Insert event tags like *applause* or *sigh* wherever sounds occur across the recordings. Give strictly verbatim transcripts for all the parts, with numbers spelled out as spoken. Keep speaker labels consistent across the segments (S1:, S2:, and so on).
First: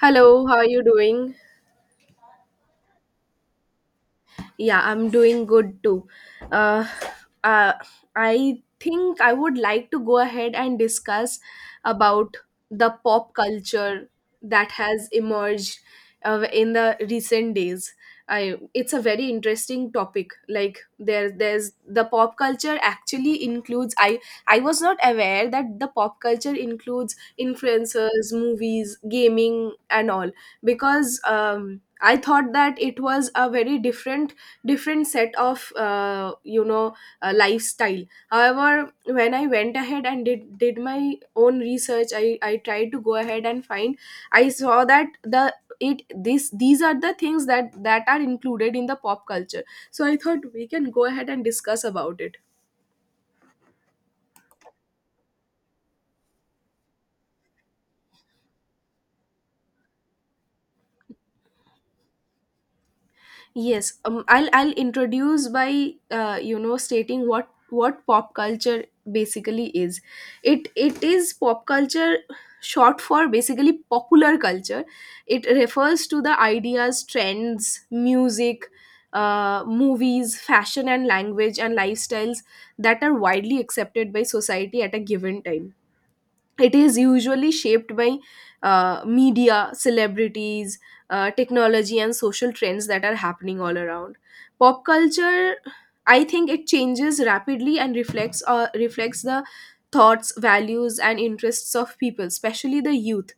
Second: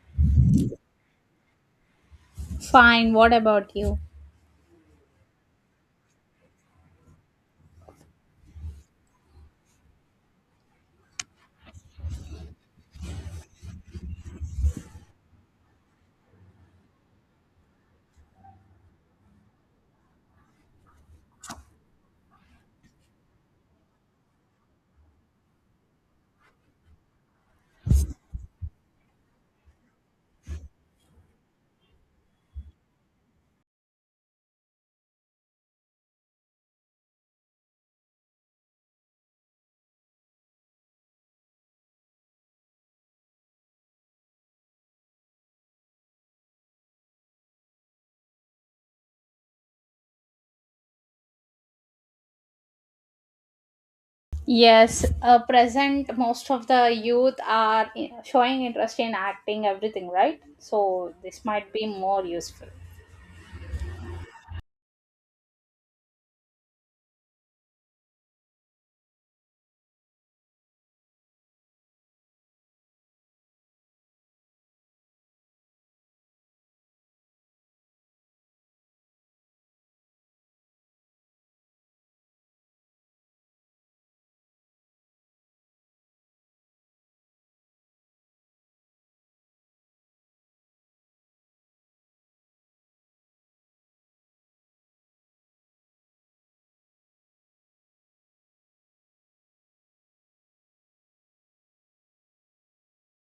S1: Hello, how are you doing?
S2: Fine, what about you?
S1: Yeah, I'm doing good too. Uh, uh, I think I would like to go ahead and discuss about the pop culture that has emerged uh, in the recent days. I, it's a very interesting topic. Like there, there's the pop culture actually includes. I I was not aware that the pop culture includes influencers, movies, gaming, and all because um, I thought that it was a very different different set of uh, you know uh, lifestyle. However, when I went ahead and did did my own research, i i tried to go ahead and find. I saw that the it this these are the things that that are included in the pop culture, so I thought we can go ahead and discuss about it.
S2: Yes, uh, present most of the youth are i- showing interest in acting, everything, right? So this might be more useful.
S1: Yes, um, I'll I'll introduce by uh, you know stating what what pop culture basically is. It it is pop culture, short for basically popular culture. It refers to the ideas, trends, music, uh, movies, fashion and language and lifestyles that are widely accepted by society at a given time. It is usually shaped by uh, media, celebrities, uh, technology and social trends that are happening all around. Pop culture, I think, it changes rapidly and reflects uh, reflects the thoughts, values and interests of people, especially the youth.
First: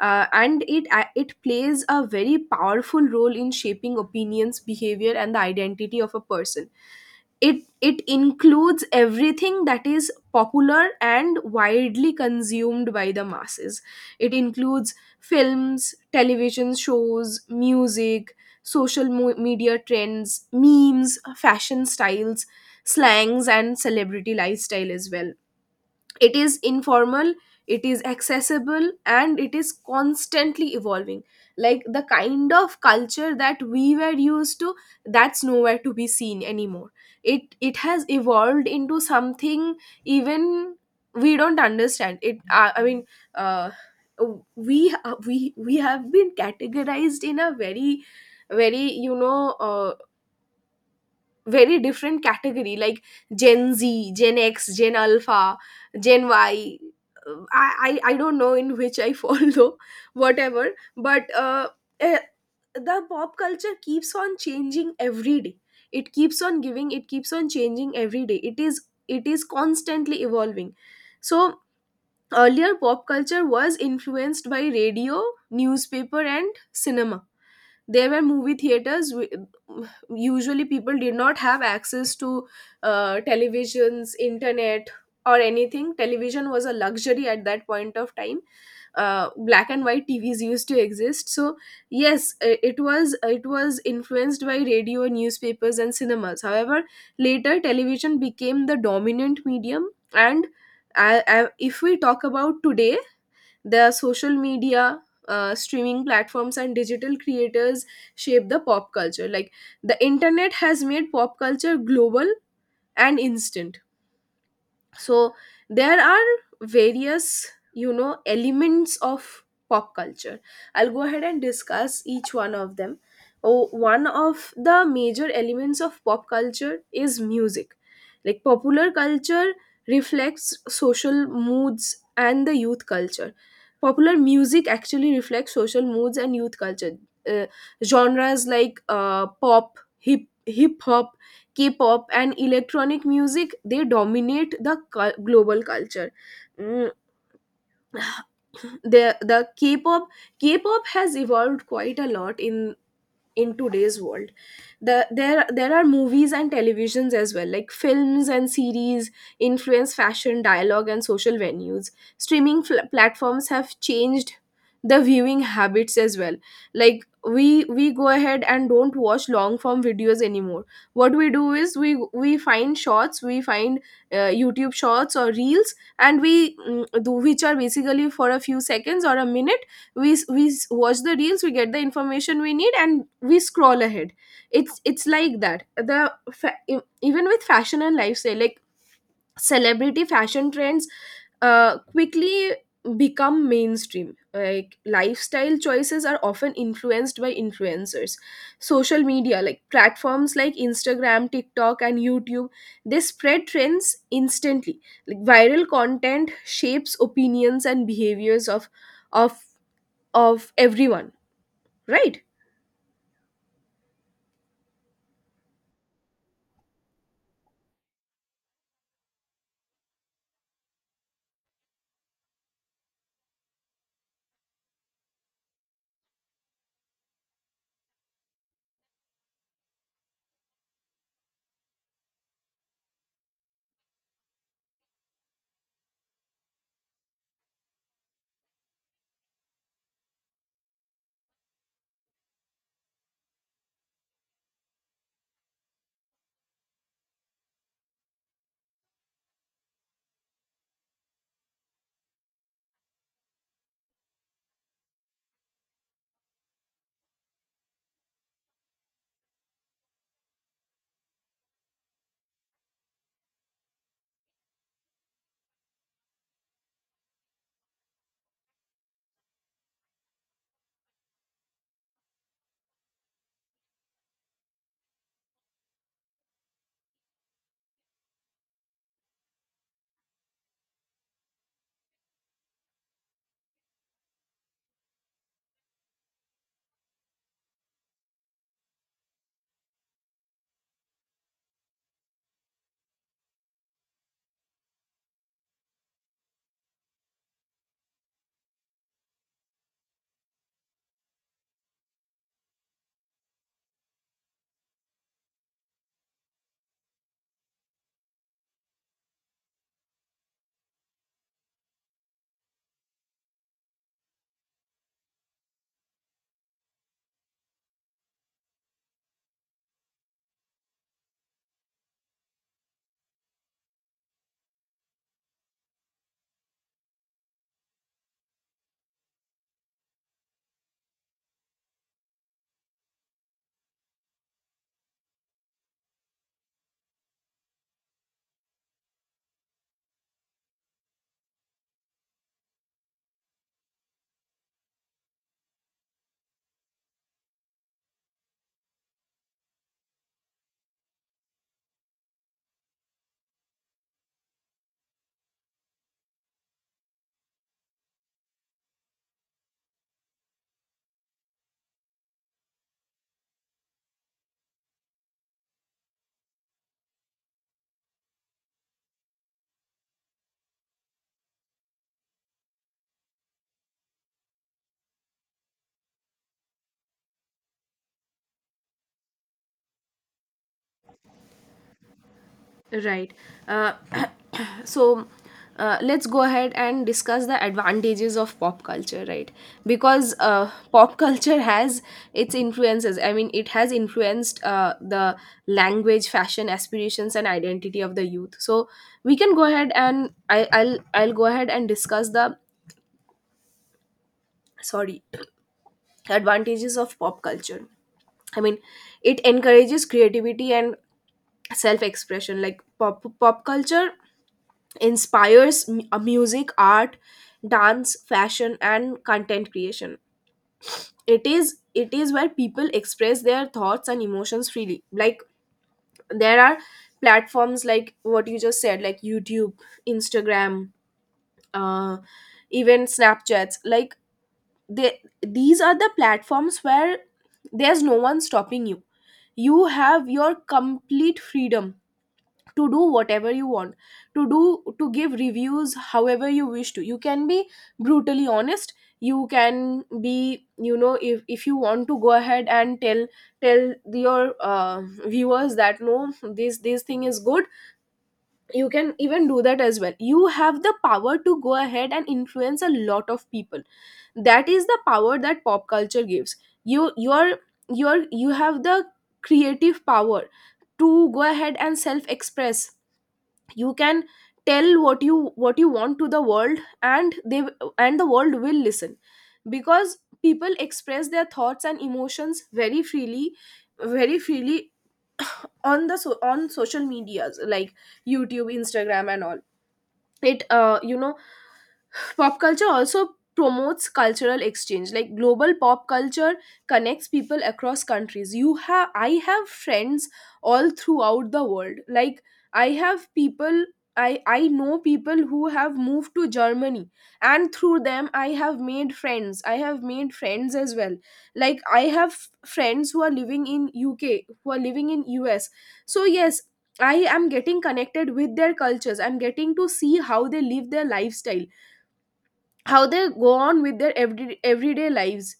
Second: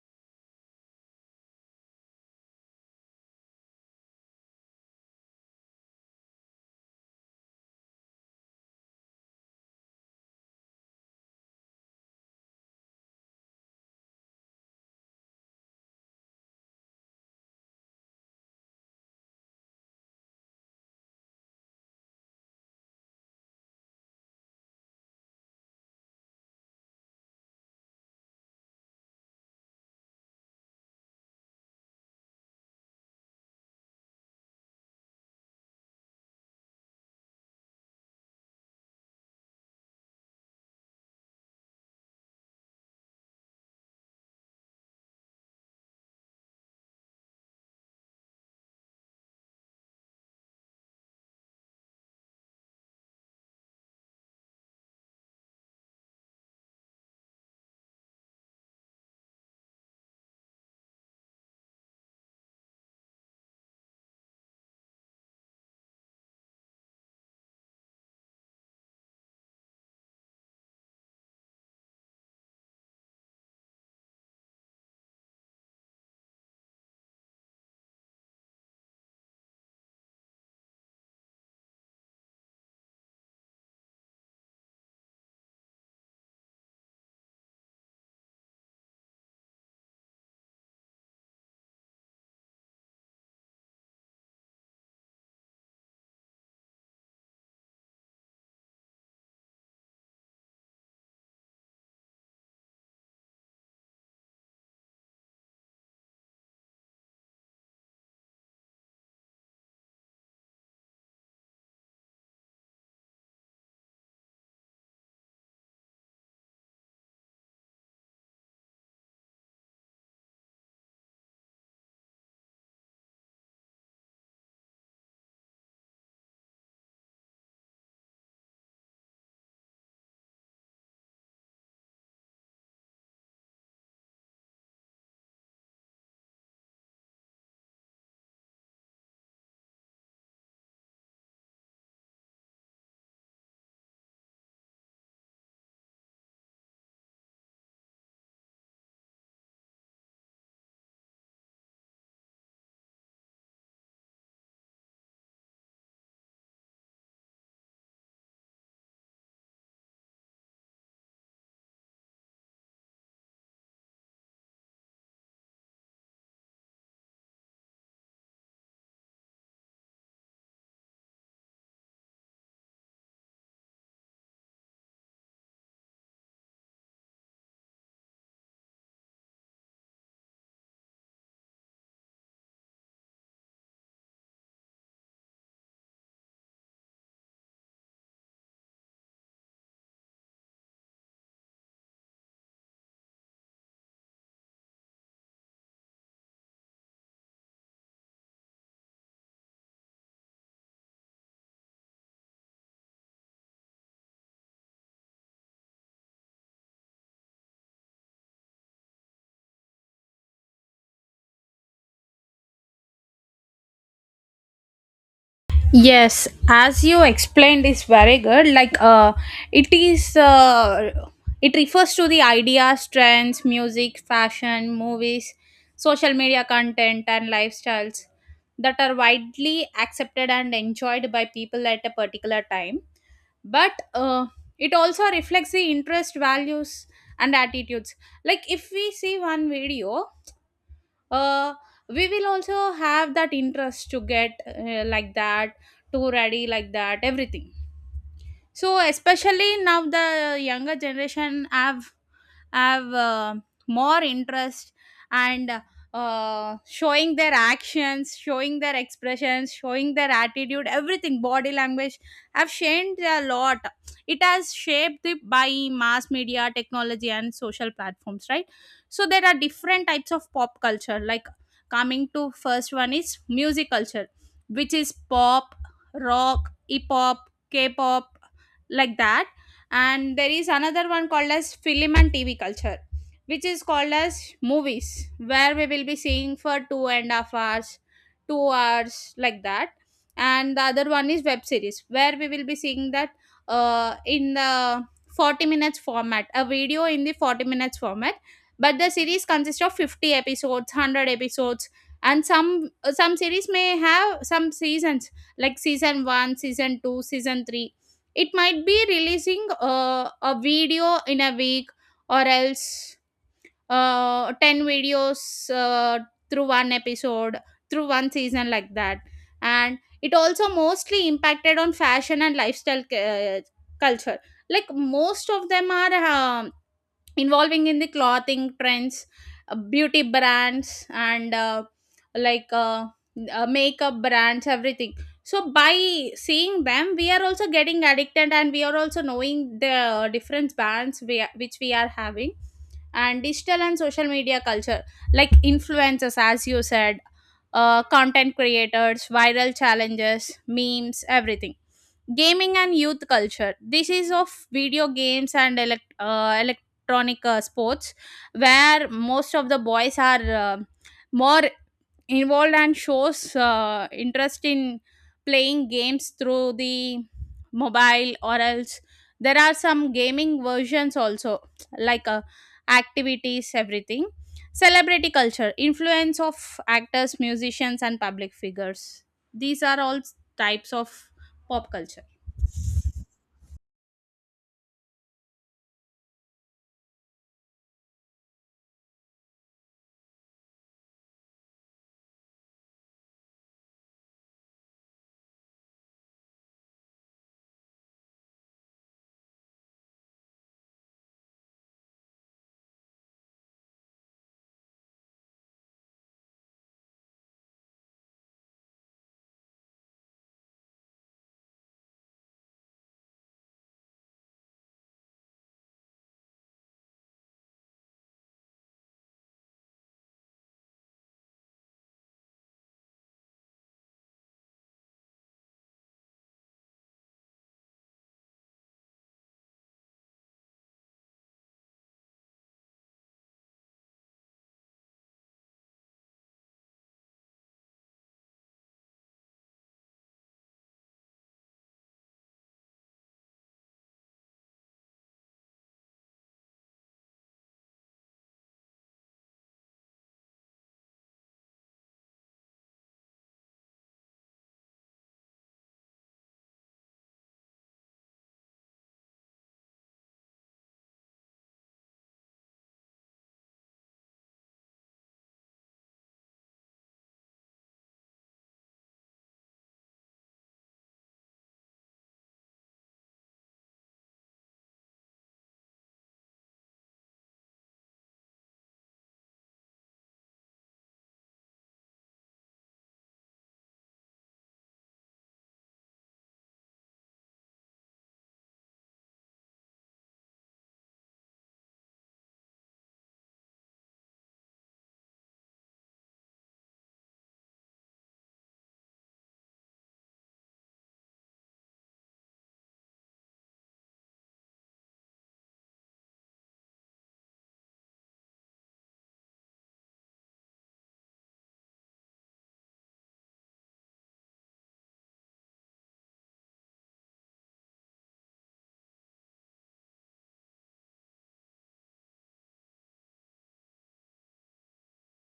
S1: uh, And it uh, it plays a very powerful role in shaping opinions, behavior and the identity of a person. It it includes everything that is popular and widely consumed by the masses. It includes films, television shows, music, social mo- media trends, memes, fashion styles, slangs, and celebrity lifestyle as well. It is informal, it is accessible and it is constantly evolving. Like the kind of culture that we were used to, that's nowhere to be seen anymore. It it has evolved into something even we don't understand. It uh, I mean uh, we uh, we we have been categorized in a very very you know uh, very different category, like gen z, gen x, gen alpha, gen y. Uh, i i, I don't know in which I fall *laughs* though. Whatever. but uh, eh, the pop culture keeps on changing every day. It keeps on giving it keeps on changing every day. It is it is constantly evolving. So earlier pop culture was influenced by radio, newspaper and cinema. There were movie theaters w- Usually people did not have access to uh, televisions, internet or anything. Television was a luxury at that point of time. Uh, black and white TVs used to exist so yes i- it was it was influenced by radio, newspapers and cinemas. However, later television became the dominant medium. And, I, I, if we talk about today, their social media, uh, streaming platforms, and digital creators shape the pop culture. Like the internet has made pop culture global and instant. So there are various, you know, elements of pop culture. I'll go ahead and discuss each one of them. oh, One of the major elements of pop culture is music. Like popular culture reflects social moods and the youth culture. Popular music actually reflects social moods and youth culture. Uh, Genres like uh, pop, hip hip hop, K-pop and electronic music, they dominate the cul- global culture. Mm, the the K-pop K-pop has evolved quite a lot in in today's world. The, there there are movies and televisions as well. Like films and series influence fashion, dialogue and social venues. streaming fl- platforms have changed the viewing habits as well. Like we we go ahead and don't watch long form videos anymore. What we do is we we find shorts, we find uh, YouTube shorts or reels, and we mm, do, which are basically for a few seconds or a minute. We we watch the reels, we get the information we need and we scroll ahead. It's it's like that. The fa- e- even with fashion and lifestyle, like celebrity fashion trends uh quickly become mainstream. Like lifestyle choices are often influenced by influencers. Social media, like platforms like Instagram, TikTok and YouTube, they spread trends instantly. Like viral content shapes opinions and behaviors of of of everyone, right.
S2: Yes, as you explained, is very good. Like, uh, it is. Uh, it refers to the ideas, trends, music, fashion, movies, social media content, and lifestyles that are widely accepted and enjoyed by people at a particular time. But uh, it also reflects the interest, values, and attitudes. Like, if we see one video, uh, we will also have that interest to get, uh, like that, to ready like that everything. So especially now the younger generation have have uh, more interest, and uh, showing their actions, showing their expressions, showing their attitude, everything. Body language have changed a lot. It has shaped it by mass media, technology and social platforms, right? So there are different types of pop culture. Like, coming to first one is music culture, which is pop, rock, hip hop, k-pop, like that. And there is another one called as film and tv culture, which is called as movies, where we will be seeing for two and a half hours, two hours like that. And the other one is web series, where we will be seeing that, uh, in the forty minutes format, a video in the forty minutes format. But the series consists of fifty episodes, one hundred episodes. And some uh, some series may have some seasons, like season one, season two, season three. It might be releasing, uh, a video in a week, or else uh, ten videos uh, through one episode, through one season, like that. And it also mostly impacted on fashion and lifestyle cu- uh, culture. Like most of them are, um, involving in the clothing trends, uh, beauty brands, and uh, like uh, uh, makeup brands, everything. So by seeing them we are also getting addicted, and we are also knowing the different brands we are, which we are having. And digital and social media culture, like influencers, as you said, uh, content creators, viral challenges, memes, everything. Gaming and youth culture, this is of video games and elect- uh, electronic uh, sports, where most of the boys are, uh, more involved, and shows uh, interest in playing games through the mobile, or else there are some gaming versions also, like uh, activities, everything. Celebrity culture, influence of actors, musicians and public figures. These are all types of pop culture.
S1: Right. uh, *clears throat* so uh, let's go ahead and discuss the advantages of pop culture, right. Because uh, pop culture has its influences. I mean, it has influenced uh, the language, fashion, aspirations and identity of the youth. So we can go ahead and I, i'll i'll go ahead and discuss the, sorry, *clears throat* advantages of pop culture. I mean, it encourages creativity and self expression. Like pop pop culture inspires mu- uh, music, art, dance, fashion and content creation. It is it is where people express their thoughts and emotions freely. Like there are platforms like what you just said, like YouTube, Instagram, uh even Snapchats. Like they, these are the platforms where there's no one stopping you. You have your complete freedom to do whatever you want to do, to give reviews however you wish to. You can be brutally honest. You can be, you know, if, if you want to go ahead and tell tell your uh, viewers that no, this this thing is good, you can even do that as well. You have the power to go ahead and influence a lot of people. That is the power that pop culture gives. You you're you're you have the creative power to go ahead and self express. You can tell what you what you want to the world and they and the world will listen, because people express their thoughts and emotions very freely very freely on the so, on social medias like YouTube, Instagram and all. It uh, you know Pop culture also promotes cultural exchange. Like global pop culture connects people across countries. You have I have friends all throughout the world. Like I have people, I, I know people who have moved to Germany, and through them I have made friends. I have made friends as well. Like I have friends who are living in U K, who are living in U S. So yes, I am getting connected with their cultures. I'm getting to see how they live their lifestyle, how they go on with their every, everyday lives.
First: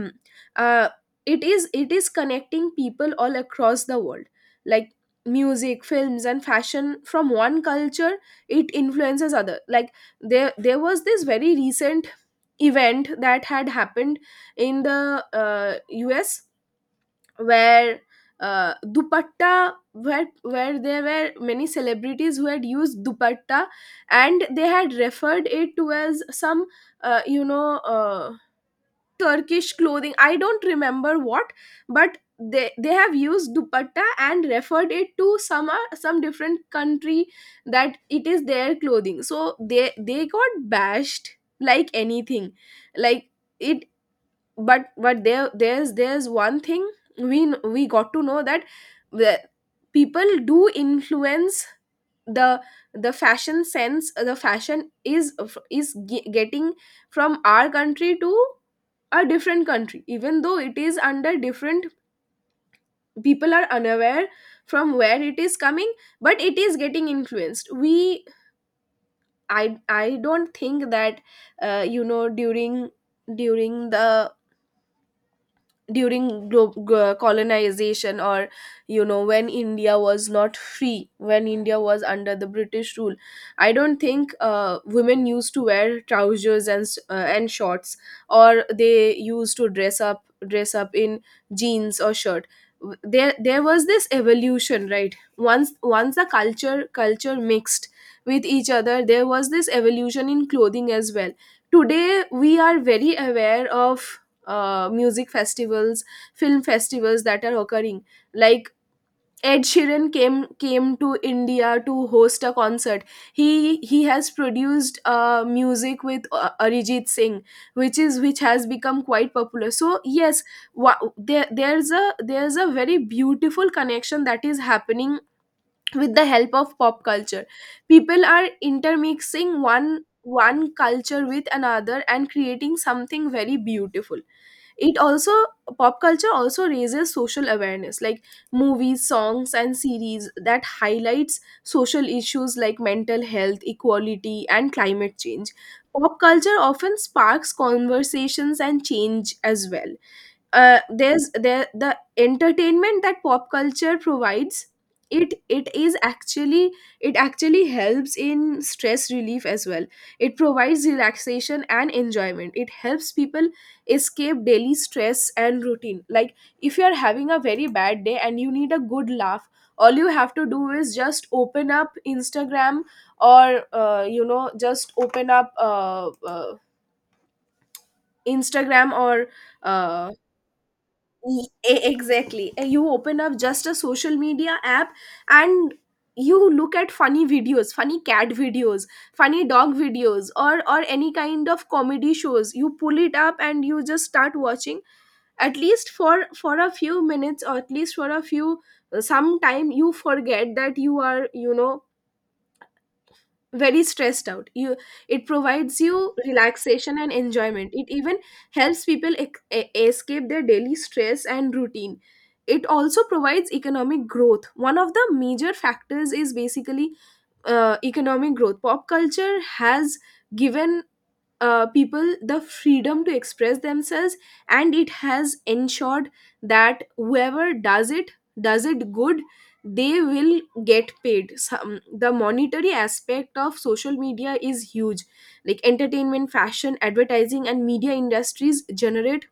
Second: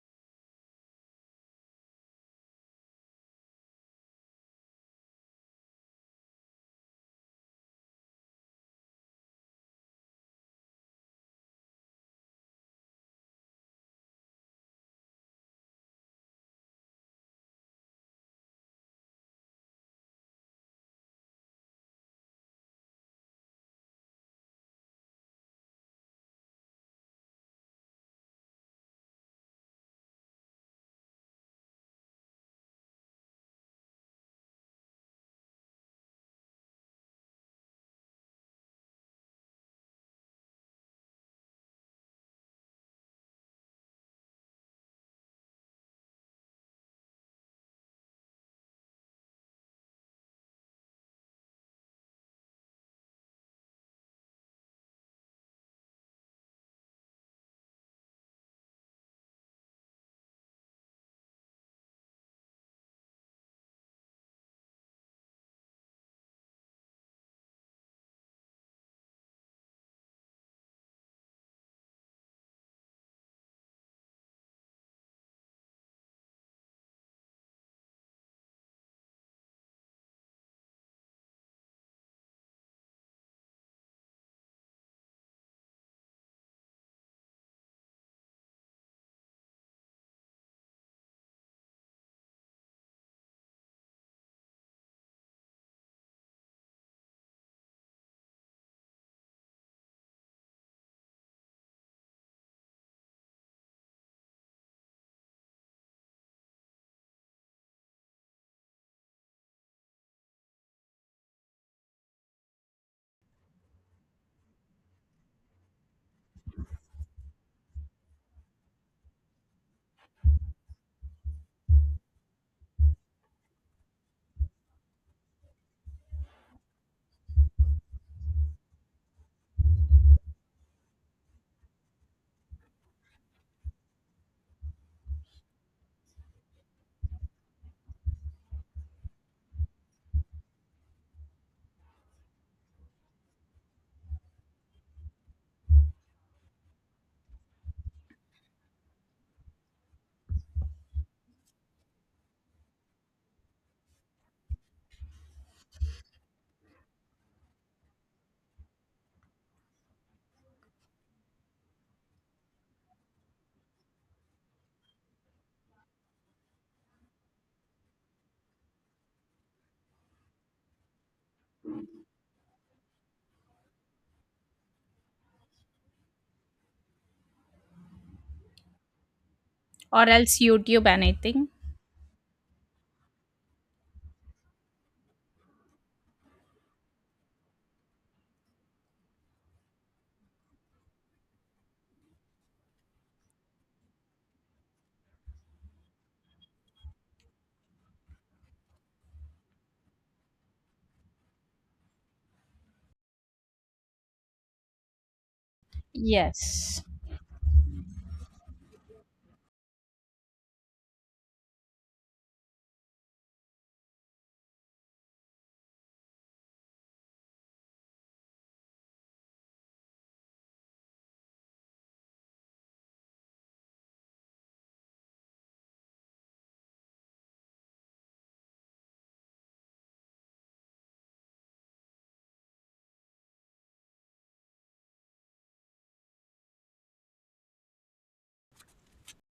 S1: *clears throat* uh, it is it is connecting people all across the world. Like music, films and fashion from one culture, it influences other. Like there there was this very recent event that had happened in the uh, US, where uh, dupatta where where there were many celebrities who had used dupatta, and they had referred it to as some uh, you know uh, Turkish clothing. I don't remember what. But they they have used dupatta and referred it to some uh, some different country, that it is their clothing. So they they got bashed like anything. Like it, but but there there's there's one thing. We kn- we got to know that the people do influence the the fashion sense. The fashion is is ge- getting from our country to a different country, even though it is under different. People are unaware from where it is coming, but it is getting influenced. We i i don't think that, uh, you know during during the during glo- glo- colonization, or you know, when India was not free, when India was under the British rule, I don't think uh, women used to wear trousers and s- uh, and shorts, or they used to dress up dress up in jeans or shirt. W- there there was this evolution, right. Once once the culture culture mixed with each other, there was this evolution in clothing as well. Today we are very aware of uh, music festivals, film festivals that are occurring. Like Ed Sheeran came came to India to host a concert. He he has produced uh, music with uh, Arijit Singh, which is which has become quite popular. So yes, wa- there there's a there's a very beautiful connection that is happening with the help of pop culture. People are intermixing one one culture with another and creating something very beautiful. It also Pop culture also raises social awareness. Like movies, songs and series that highlights social issues like mental health, equality and climate change, pop culture often sparks conversations and change as well. Uh, there's there the entertainment that pop culture provides, it it is actually it actually helps in stress relief as well. It provides relaxation and enjoyment. It helps people escape daily stress and routine. Like if you're having a very bad day and you need a good laugh, all you have to do is just open up Instagram, or uh, you know just open up uh, uh, Instagram or
S2: Or
S1: uh,
S2: else YouTube,
S1: E-
S2: anything.
S1: e- exactly. Uh, you open up just a social media app, and you look at funny videos, funny cat videos, funny dog videos, or or any kind of comedy shows, you pull it up and you just start watching. At least for for a few minutes, or at least for a few some time, you forget that you are you know very stressed out. You It provides you
S2: Yes.
S1: relaxation and enjoyment. It even helps people ec- e- escape their daily stress and routine. It also provides economic growth. One of the major factors is basically uh, economic growth. Pop culture has given uh, people the freedom to express themselves, and it has ensured that whoever does it, does it good, they will get paid. Some The monetary aspect of social media is huge, like entertainment, fashion, advertising and media industries generate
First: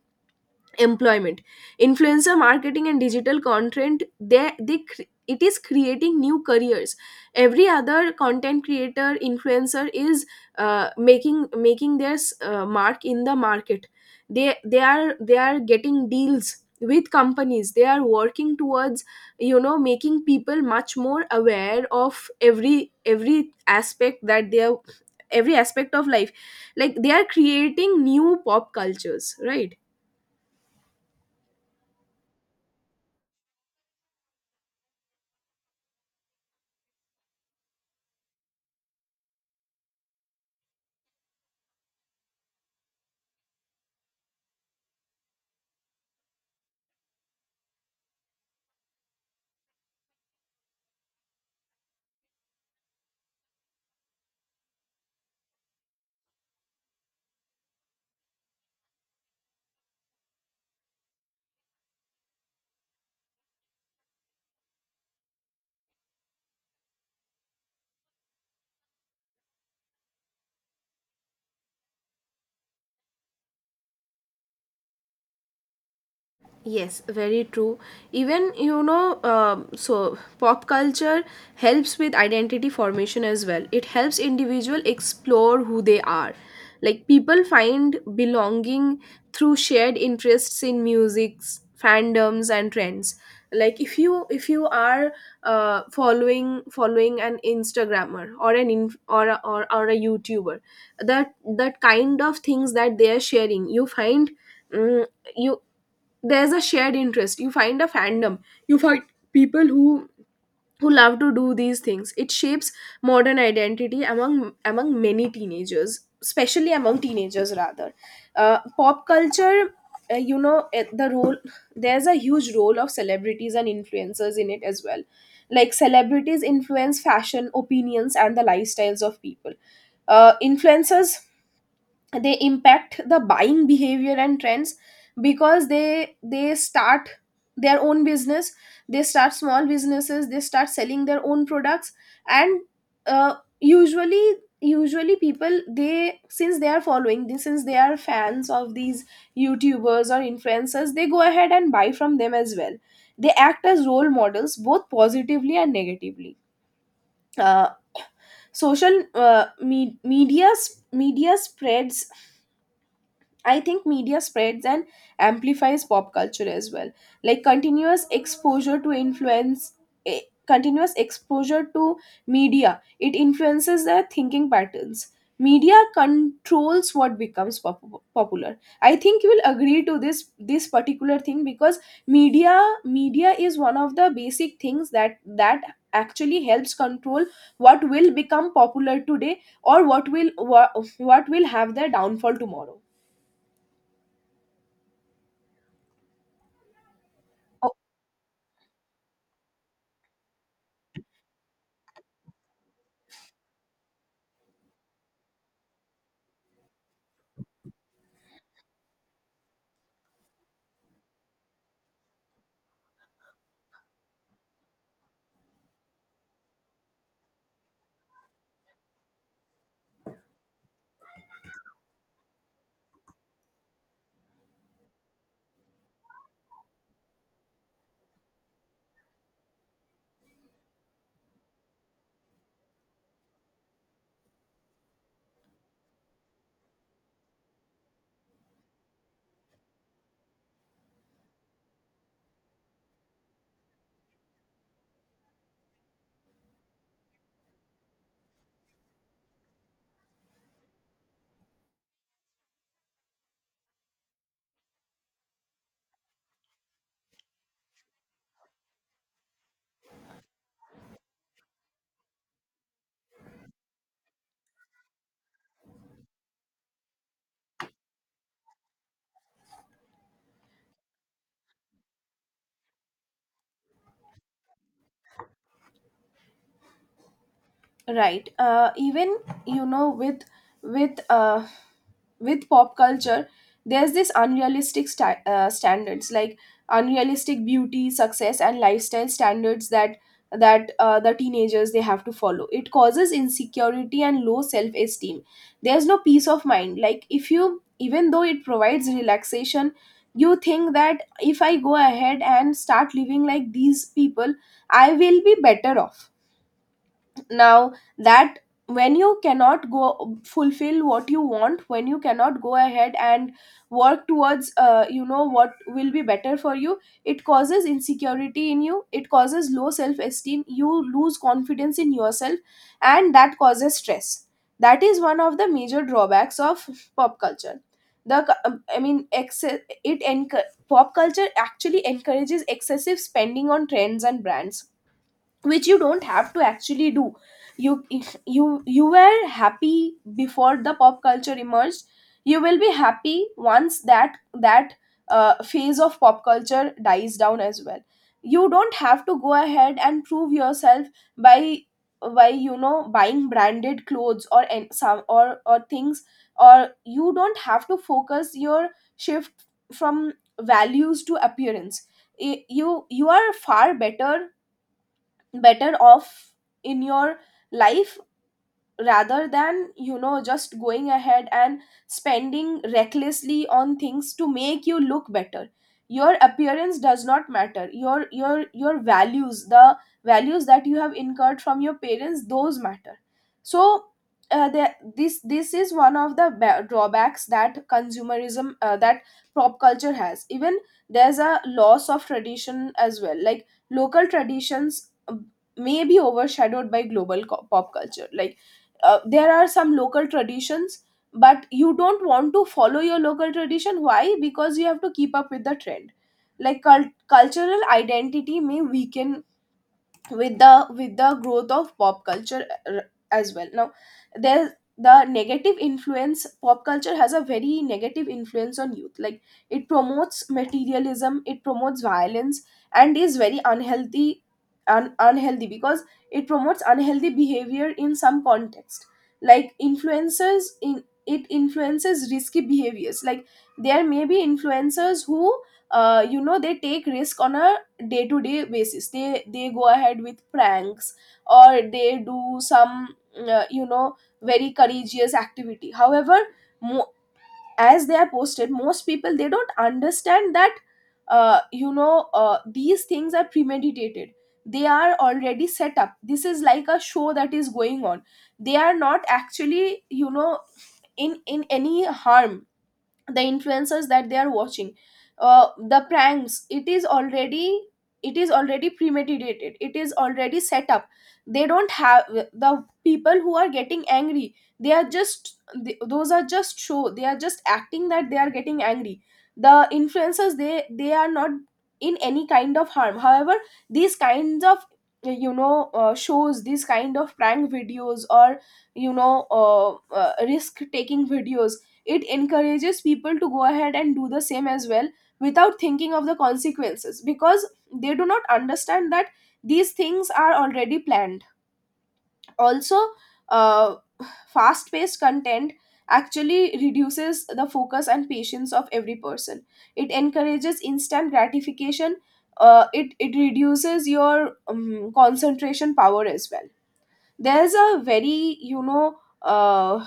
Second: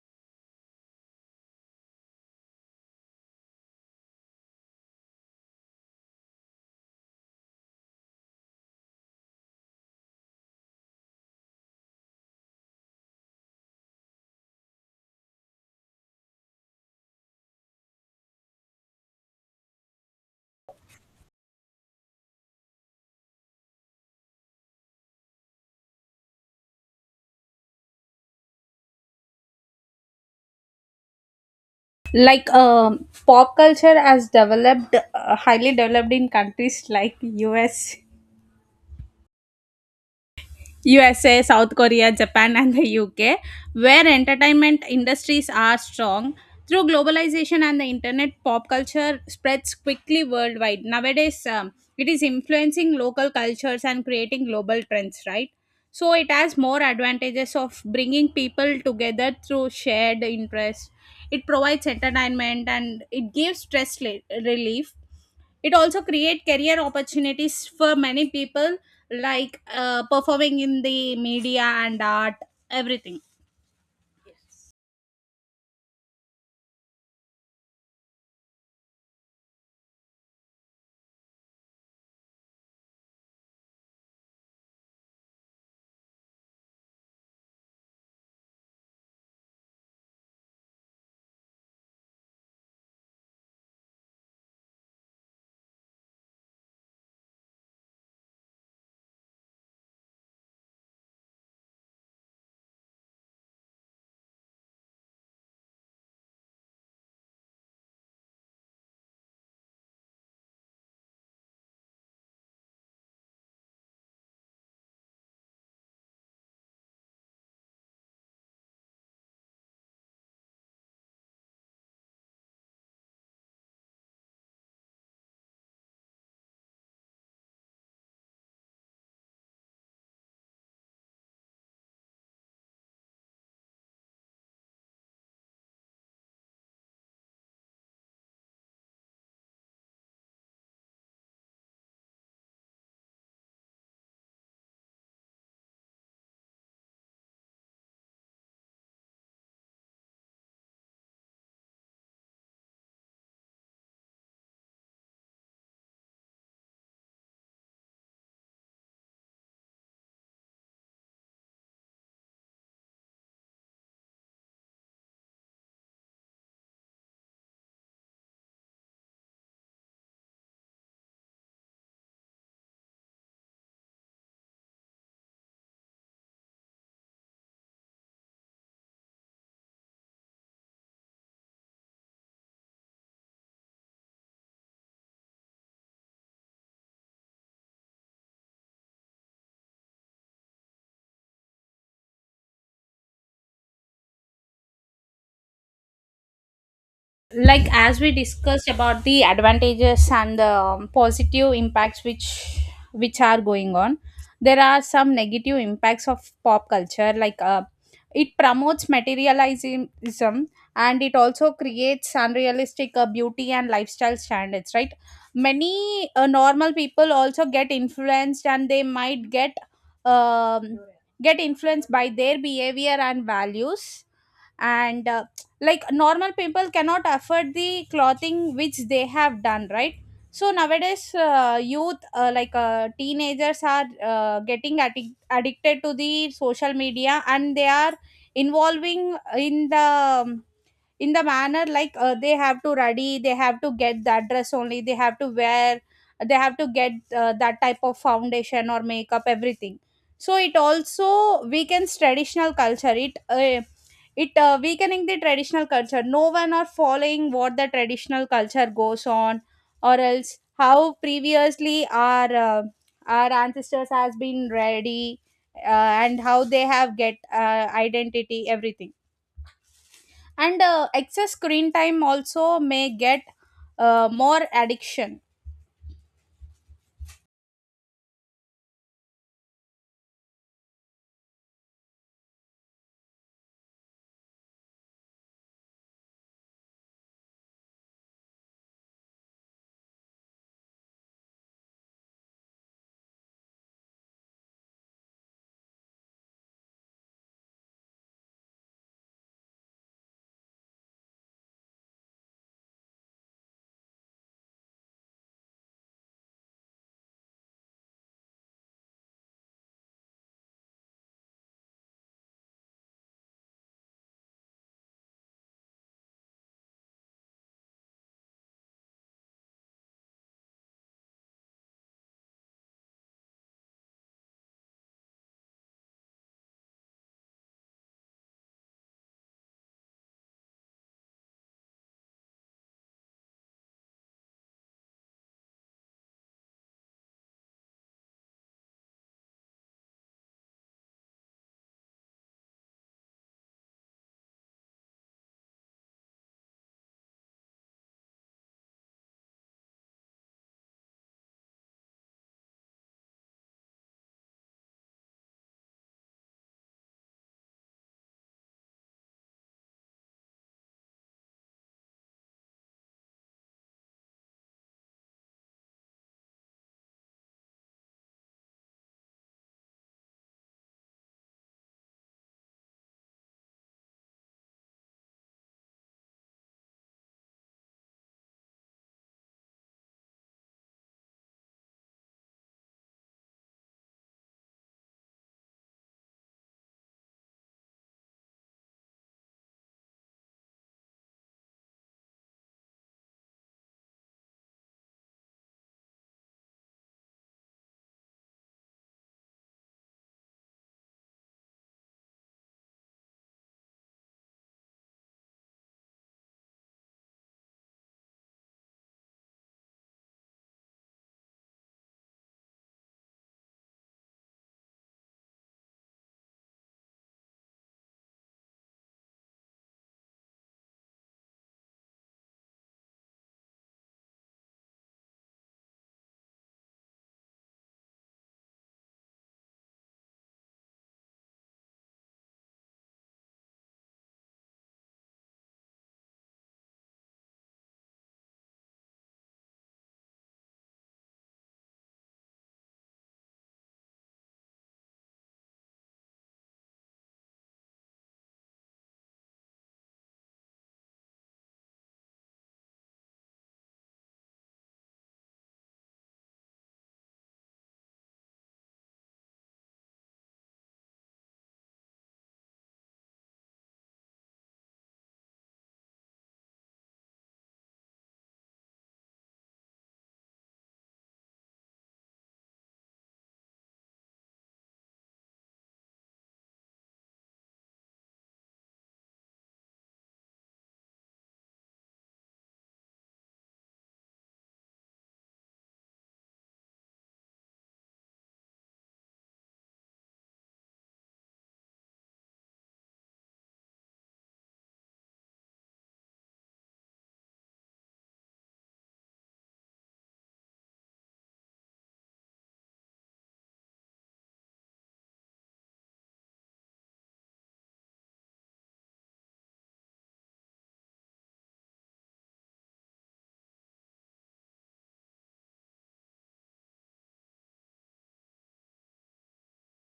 S1: employment. Influencer marketing and digital content, they they cr- it is creating new careers. Every other content creator, influencer is uh, making making their uh, mark in the market. They they are they are getting deals with companies. They are working towards, you know making people much more aware of every every aspect that they are, every aspect of life. Like they are creating new pop cultures, right?
S2: Like, um, pop culture has developed, uh, highly developed in countries like U S, U S A, South Korea, Japan, and the U K, where entertainment industries are strong. Through globalization and the internet, pop culture spreads quickly worldwide. Nowadays, um, it is influencing local cultures and creating global trends, right? So, it has more advantages of bringing people together through shared interests. It provides entertainment, and it gives stress le- relief. It also create career opportunities for many people, like uh, performing in the media and art, everything.
S1: Yes, very true. Even, you know, um so pop culture helps with identity formation as well. It helps individual explore who they are. Like people find belonging through shared interests in musics, fandoms and trends. Like if you if you are uh, following following an Instagrammer or an inf- or a, or or a YouTuber, that that kind of things that they are sharing, you find mm, you there's a shared interest. You find a fandom, you find people who who love to do these things. It shapes modern identity among among many teenagers, especially among teenagers rather. Uh, pop culture, uh, you know it- the role, there's a huge role of celebrities and influencers in it as well. Like celebrities influence fashion, opinions and the lifestyles of people. Uh, influencers, they impact the buying behavior and trends, because they they start their own business. They start small businesses, they start selling their own products. And uh, usually usually people, they, since they are following this, since they are fans of these YouTubers or influencers, they go ahead and buy from them as well. They act as role models, both positively and negatively. uh, *coughs* social uh, me- media sp- media spreads, I think media spreads and amplifies pop culture as well. Like continuous exposure to influence, eh, continuous exposure to media, it influences their thinking patterns. Media controls what becomes pop- popular. I think you will agree to this this particular thing, because media media is one of the basic things that that actually helps control what will become popular today, or what will wha- what will have their downfall tomorrow.
S2: Like as we discussed about the advantages and the, um, positive impacts which which are going on, there are some negative impacts of pop culture. Like uh, it promotes materialism, and it also creates unrealistic uh, beauty and lifestyle standards, right? Many uh, normal people also get influenced, and they might get, um, get influenced by their behavior and values. And uh, like normal people cannot afford the clothing which they have done, right? So nowadays uh, youth, uh, like uh, teenagers are uh, getting addic- addicted to the social media, and they are involving in the, um, in the manner, like uh, they have to ready, they have to get that dress only, they have to wear, they have to get uh, that type of foundation or makeup, everything. So it also weakens traditional culture. It uh, it uh, weakening the traditional culture. No one are following what the traditional culture goes on, or else how previously our uh, our ancestors has been ready, uh, and how they have get uh, identity, everything. And uh, excess screen time also may get uh, more addiction.
S1: Right. Uh, even, you know with with uh, with pop culture, there's this unrealistic sta- uh, standards like unrealistic beauty, success and lifestyle standards that that uh, the teenagers, they have to follow. It causes insecurity and low self esteem. There's no peace of mind. Like if you, even though it provides relaxation, you think that if I go ahead and start living like these people, I will be better off. Now that, when you cannot go fulfill what you want, when you cannot go ahead and work towards uh, you know what will be better for you, it causes insecurity in you, it causes low self esteem, you lose confidence in yourself, and that causes stress. That is one of the major drawbacks of pop culture. The c- I mean excess, it enc- pop culture actually encourages excessive spending on trends and brands, which you don't have to actually do. You If you you were happy before the pop culture emerged, you will be happy once that that uh, phase of pop culture dies down as well. You don't have to go ahead and prove yourself by by you know buying branded clothes or an- some or or things. Or you don't have to focus your shift from values to appearance. I- you you are far better, better off in your life, rather than you know just going ahead and spending recklessly on things to make you look better. Your appearance does not matter. Your your your values, the values that you have incurred from your parents, those matter. So uh, the, this this is one of the ba- drawbacks that consumerism, uh, that pop culture has. Even there's a loss of tradition as well. Like local traditions uh, may be overshadowed by global co- pop culture. Like uh, there are some local traditions, but you don't want to follow your local tradition. Why? Because you have to keep up with the trend. Like cult- cultural identity may weaken with the with the growth of pop culture r- as well. Now there's the negative influence. Pop culture has a very negative influence on youth. Like it promotes materialism, it promotes violence, and is very unhealthy. Un- unhealthy because it promotes unhealthy behavior in some context. Like influencers in it influences risky behaviors. Like there may be influencers who uh, you know they take risk on a day to day basis. They they go ahead with pranks, or they do some uh, you know very courageous activity. However, mo- as they are posted, most people, they don't understand that uh, you know uh, these things are premeditated. They are already set up. This is like a show that is going on. They are not actually, you know in in any harm. The influencers that they are watching, uh, the pranks, it is already it is already premeditated, it is already set up. They don't have, the people who are getting angry, they are just, th- those are just show. They are just acting that they are getting angry. The influencers, they they are not in any kind of harm. However, these kinds of, you know uh, shows, these kind of prank videos or you know uh, uh, risk taking videos, it encourages people to go ahead and do the same as well, without thinking of the consequences, because they do not understand that these things are already planned. Also, uh, fast paced content actually reduces the focus and patience of every person. It encourages instant gratification. uh, it it reduces your um, concentration power as well. There's a very, you know uh,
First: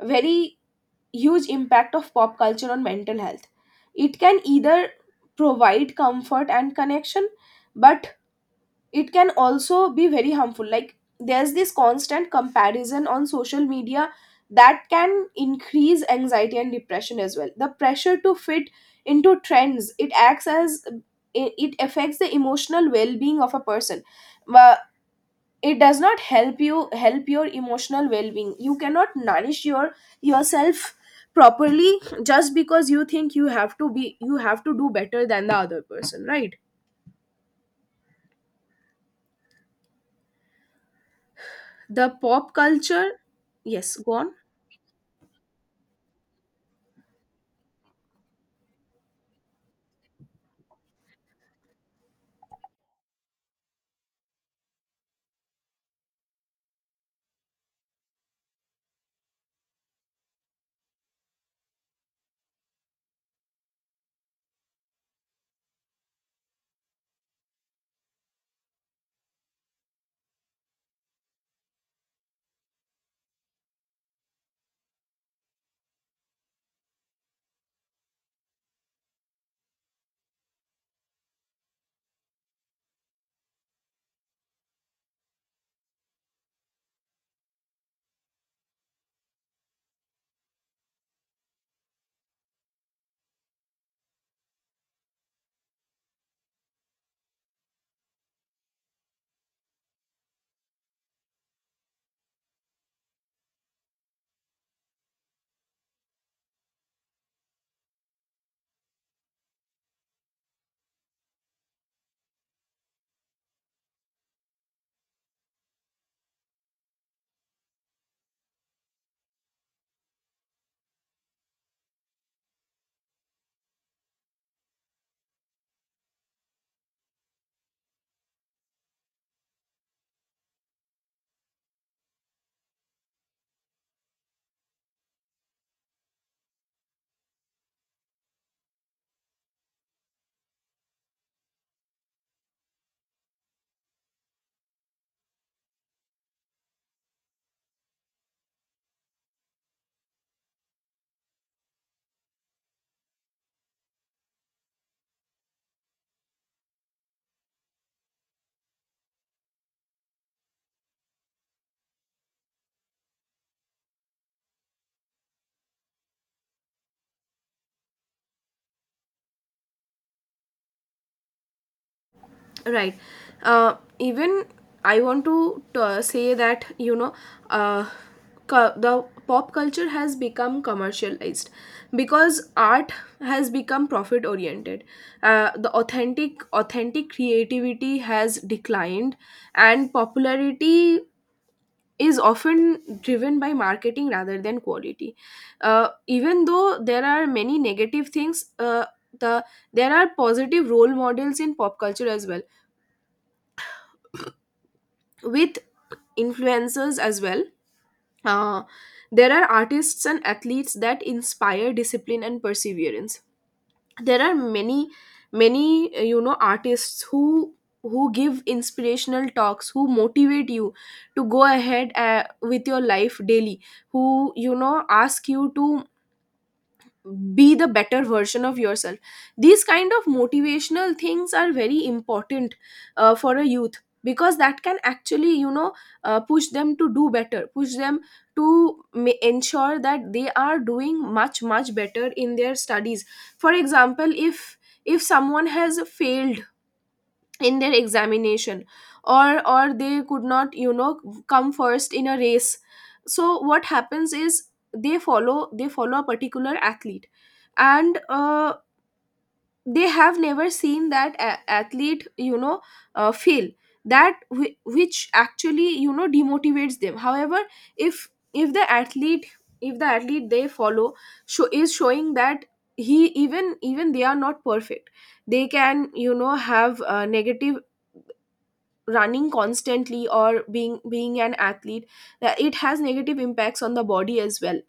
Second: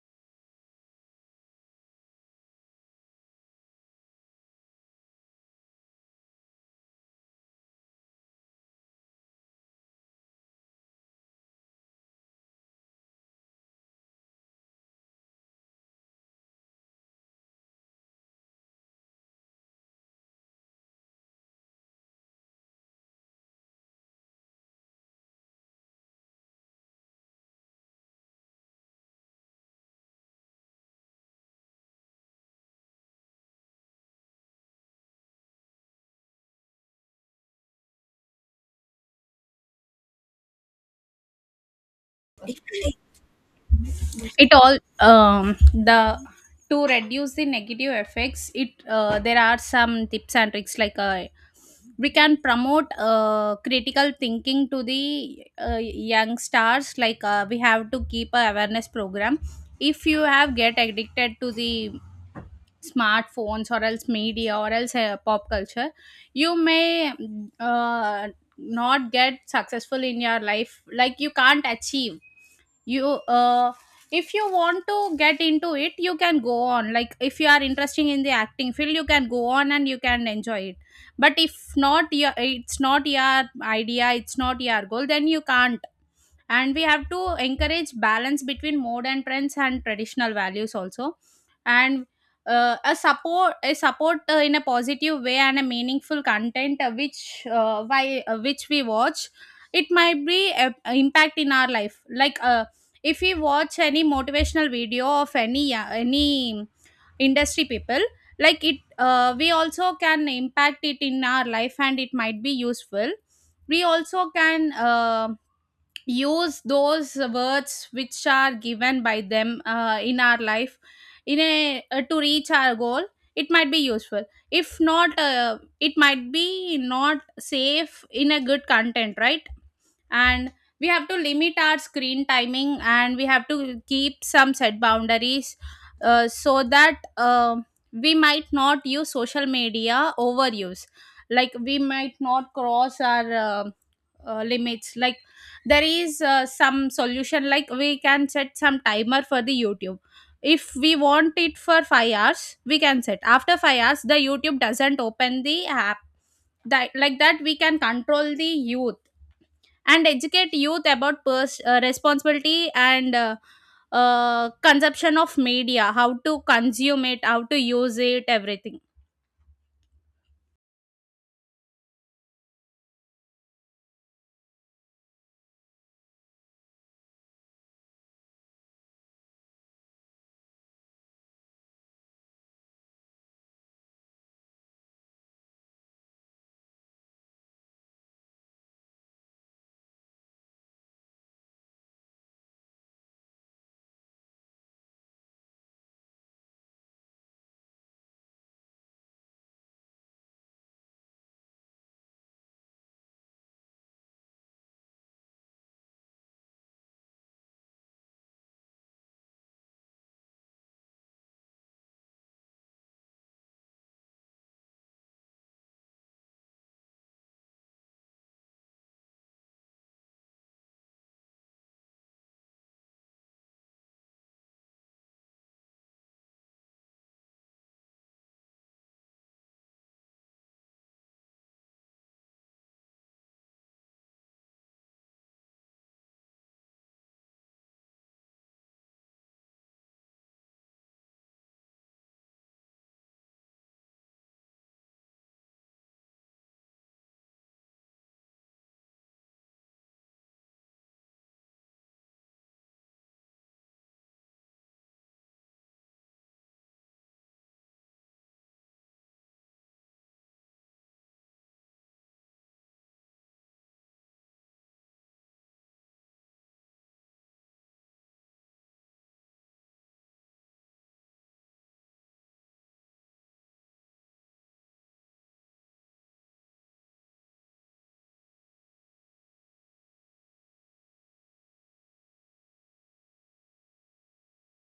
S1: very huge impact of pop culture on mental health. It can either provide comfort and connection, but it can also be very harmful. Like there's this constant comparison on social media that can increase anxiety and depression as well. The pressure to fit into trends, it acts as it it affects the emotional well-being of a person. Uh, it does not help you help your emotional well-being. You cannot nourish your yourself properly, just because you think you have to be, you have to do better than the other person, right? The pop culture, yes, go on.
S2: It all, um, the, to reduce the negative effects, it uh, there are some tips and tricks. Like uh, we can promote uh, critical thinking to the uh, young stars. Like uh, we have to keep a awareness program. If you have get addicted to the smartphones, or else media, or else uh, pop culture, you may uh, not get successful in your life. Like you can't achieve, you uh, if you want to get into it you can go on, like if you are interested in the acting field you can go on and you can enjoy it. But if not, your it's not your idea, it's not your goal, then you can't. And we have to encourage balance between modern trends and traditional values also. And uh, a support, a support uh, in a positive way, and a meaningful content, uh, which uh, why uh, which we watch, it might be a, a impact in our life. Like uh, if we watch any motivational video of any uh, any industry people, like it, uh, we also can impact it in our life, and it might be useful. We also can, uh, use those words which are given by them, uh, in our life, in a, uh, to reach our goal, it might be useful. If not, uh, it might be not safe in a good content, right? And we have to limit our screen timing, and we have to keep some set boundaries, uh, so that, uh, we might not use social media overuse, like we might not cross our uh, uh, limits. Like there is uh, some solution, like we can set some timer for the youtube. If we want it for five hours, we can set, after five hours the youtube doesn't open the app. That, like that we can control the youth. And educate youth about pers- uh, responsibility and uh, uh, consumption of media, how to consume it, how to use it, everything.
S1: Right. Uh, even I want to uh, say that, you know, uh, cu- the pop culture has become commercialized because art has become profit oriented. Uh, the authentic, authentic creativity has declined, and popularity is often driven by marketing rather than quality. Uh, even though there are many negative things, uh, the there are positive role models in pop culture as well, with influencers as well. uh, there are artists and athletes that inspire discipline and perseverance. There are many many uh, you know artists who who give inspirational talks, who motivate you to go ahead uh, with your life daily, who you know ask you to be the better version of yourself. These kind of motivational things are very important uh, for a youth, because that can actually you know uh, push them to do better, push them to ma- ensure that they are doing much much better in their studies. For example, if if someone has failed in their examination, or or they could not, you know come first in a race. So what happens is, they follow they follow a particular athlete, and uh, they have never seen that a- athlete, you know uh, fail, that whi- which actually you know demotivates them. However, if if the athlete, if the athlete they follow show, is showing that he even even they are not perfect, they can you know have uh, negative, running constantly or being being an athlete, that it has negative impacts on the body as well,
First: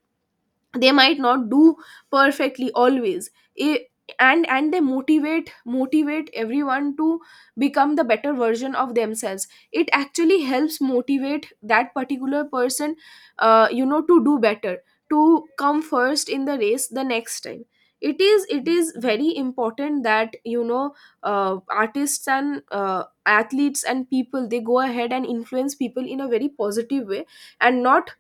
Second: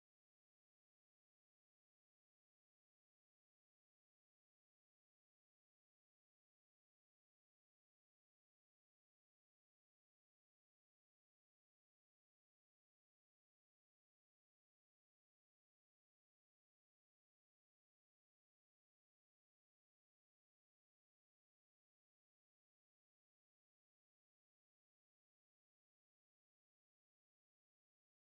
S1: they might not do perfectly always. I- and and they motivate motivate everyone to become the better version of themselves. It actually helps motivate that particular person uh, you know to do better, to come first in the race the next time. It is it is very important that, you know uh, artists and uh, athletes and people, they go ahead and influence people in a very positive way, and not,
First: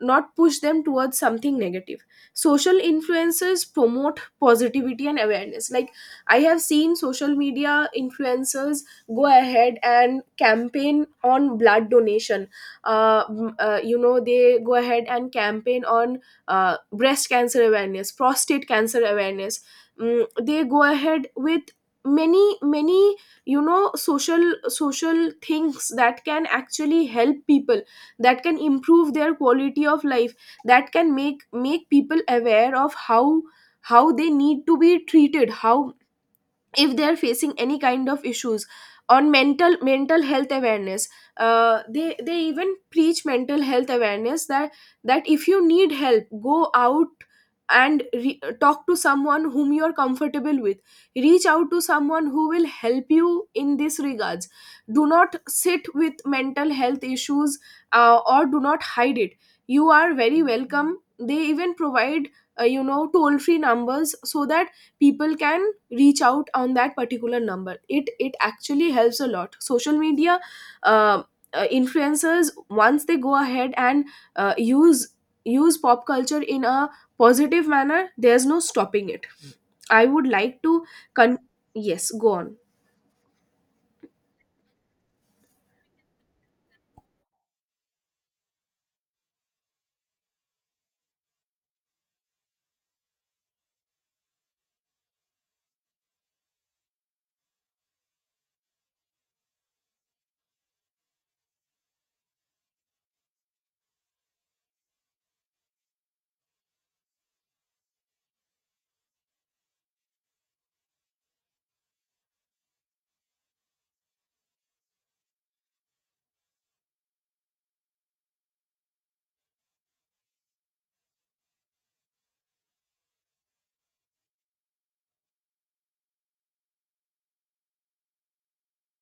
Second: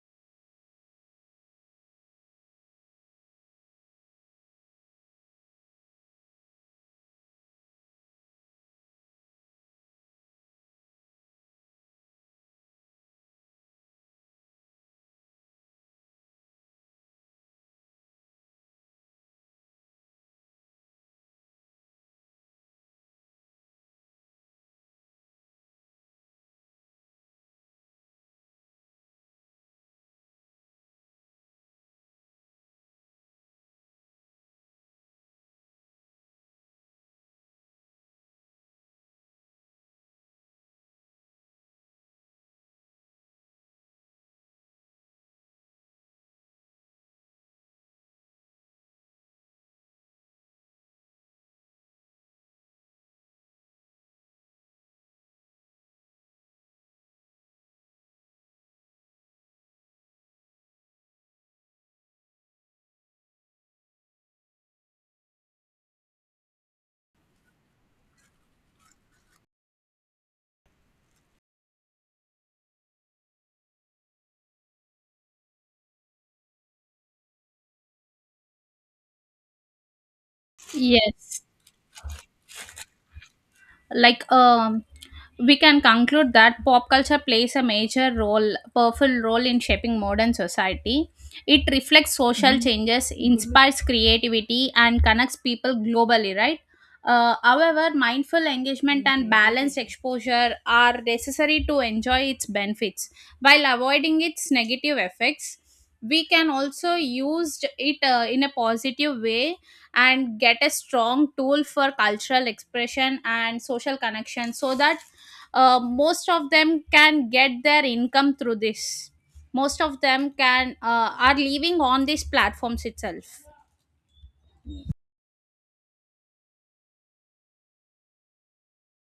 S1: not push them towards something negative. Social influencers promote positivity and awareness. Like I have seen social media influencers go ahead and campaign on blood donation. uh, m- uh, you know they go ahead and campaign on uh, breast cancer awareness, prostate cancer awareness. Mm, they go ahead with many many you know social social things that can actually help people, that can improve their quality of life, that can make make people aware of how how they need to be treated, how, if they are facing any kind of issues, on mental mental health awareness. Uh, they they even preach mental health awareness, that that if you need help, go out and re- talk to someone whom you are comfortable with. Reach out to someone who will help you in this regards. Do not sit with mental health issues, uh, or do not hide it. You are very welcome. They even provide uh, you know toll free numbers, so that people can reach out on that particular number. It it actually helps a lot. Social media uh, uh, influencers, once they go ahead and uh, use use pop culture in a positive manner, there's no stopping it. I would like to con-
S2: Yes.
S1: yes, go on.
S2: Like, um we can conclude that pop culture plays a major role, powerful role in shaping modern society. It reflects social changes, inspires creativity and connects people globally, right? Uh, however, mindful engagement and balanced exposure are necessary to enjoy its benefits while avoiding its negative effects. We can also use it, uh, in a positive way, and get a strong tool for cultural expression and social connection, so that uh, most of them can get their income through this. Most of them can, uh, are living on these platforms itself.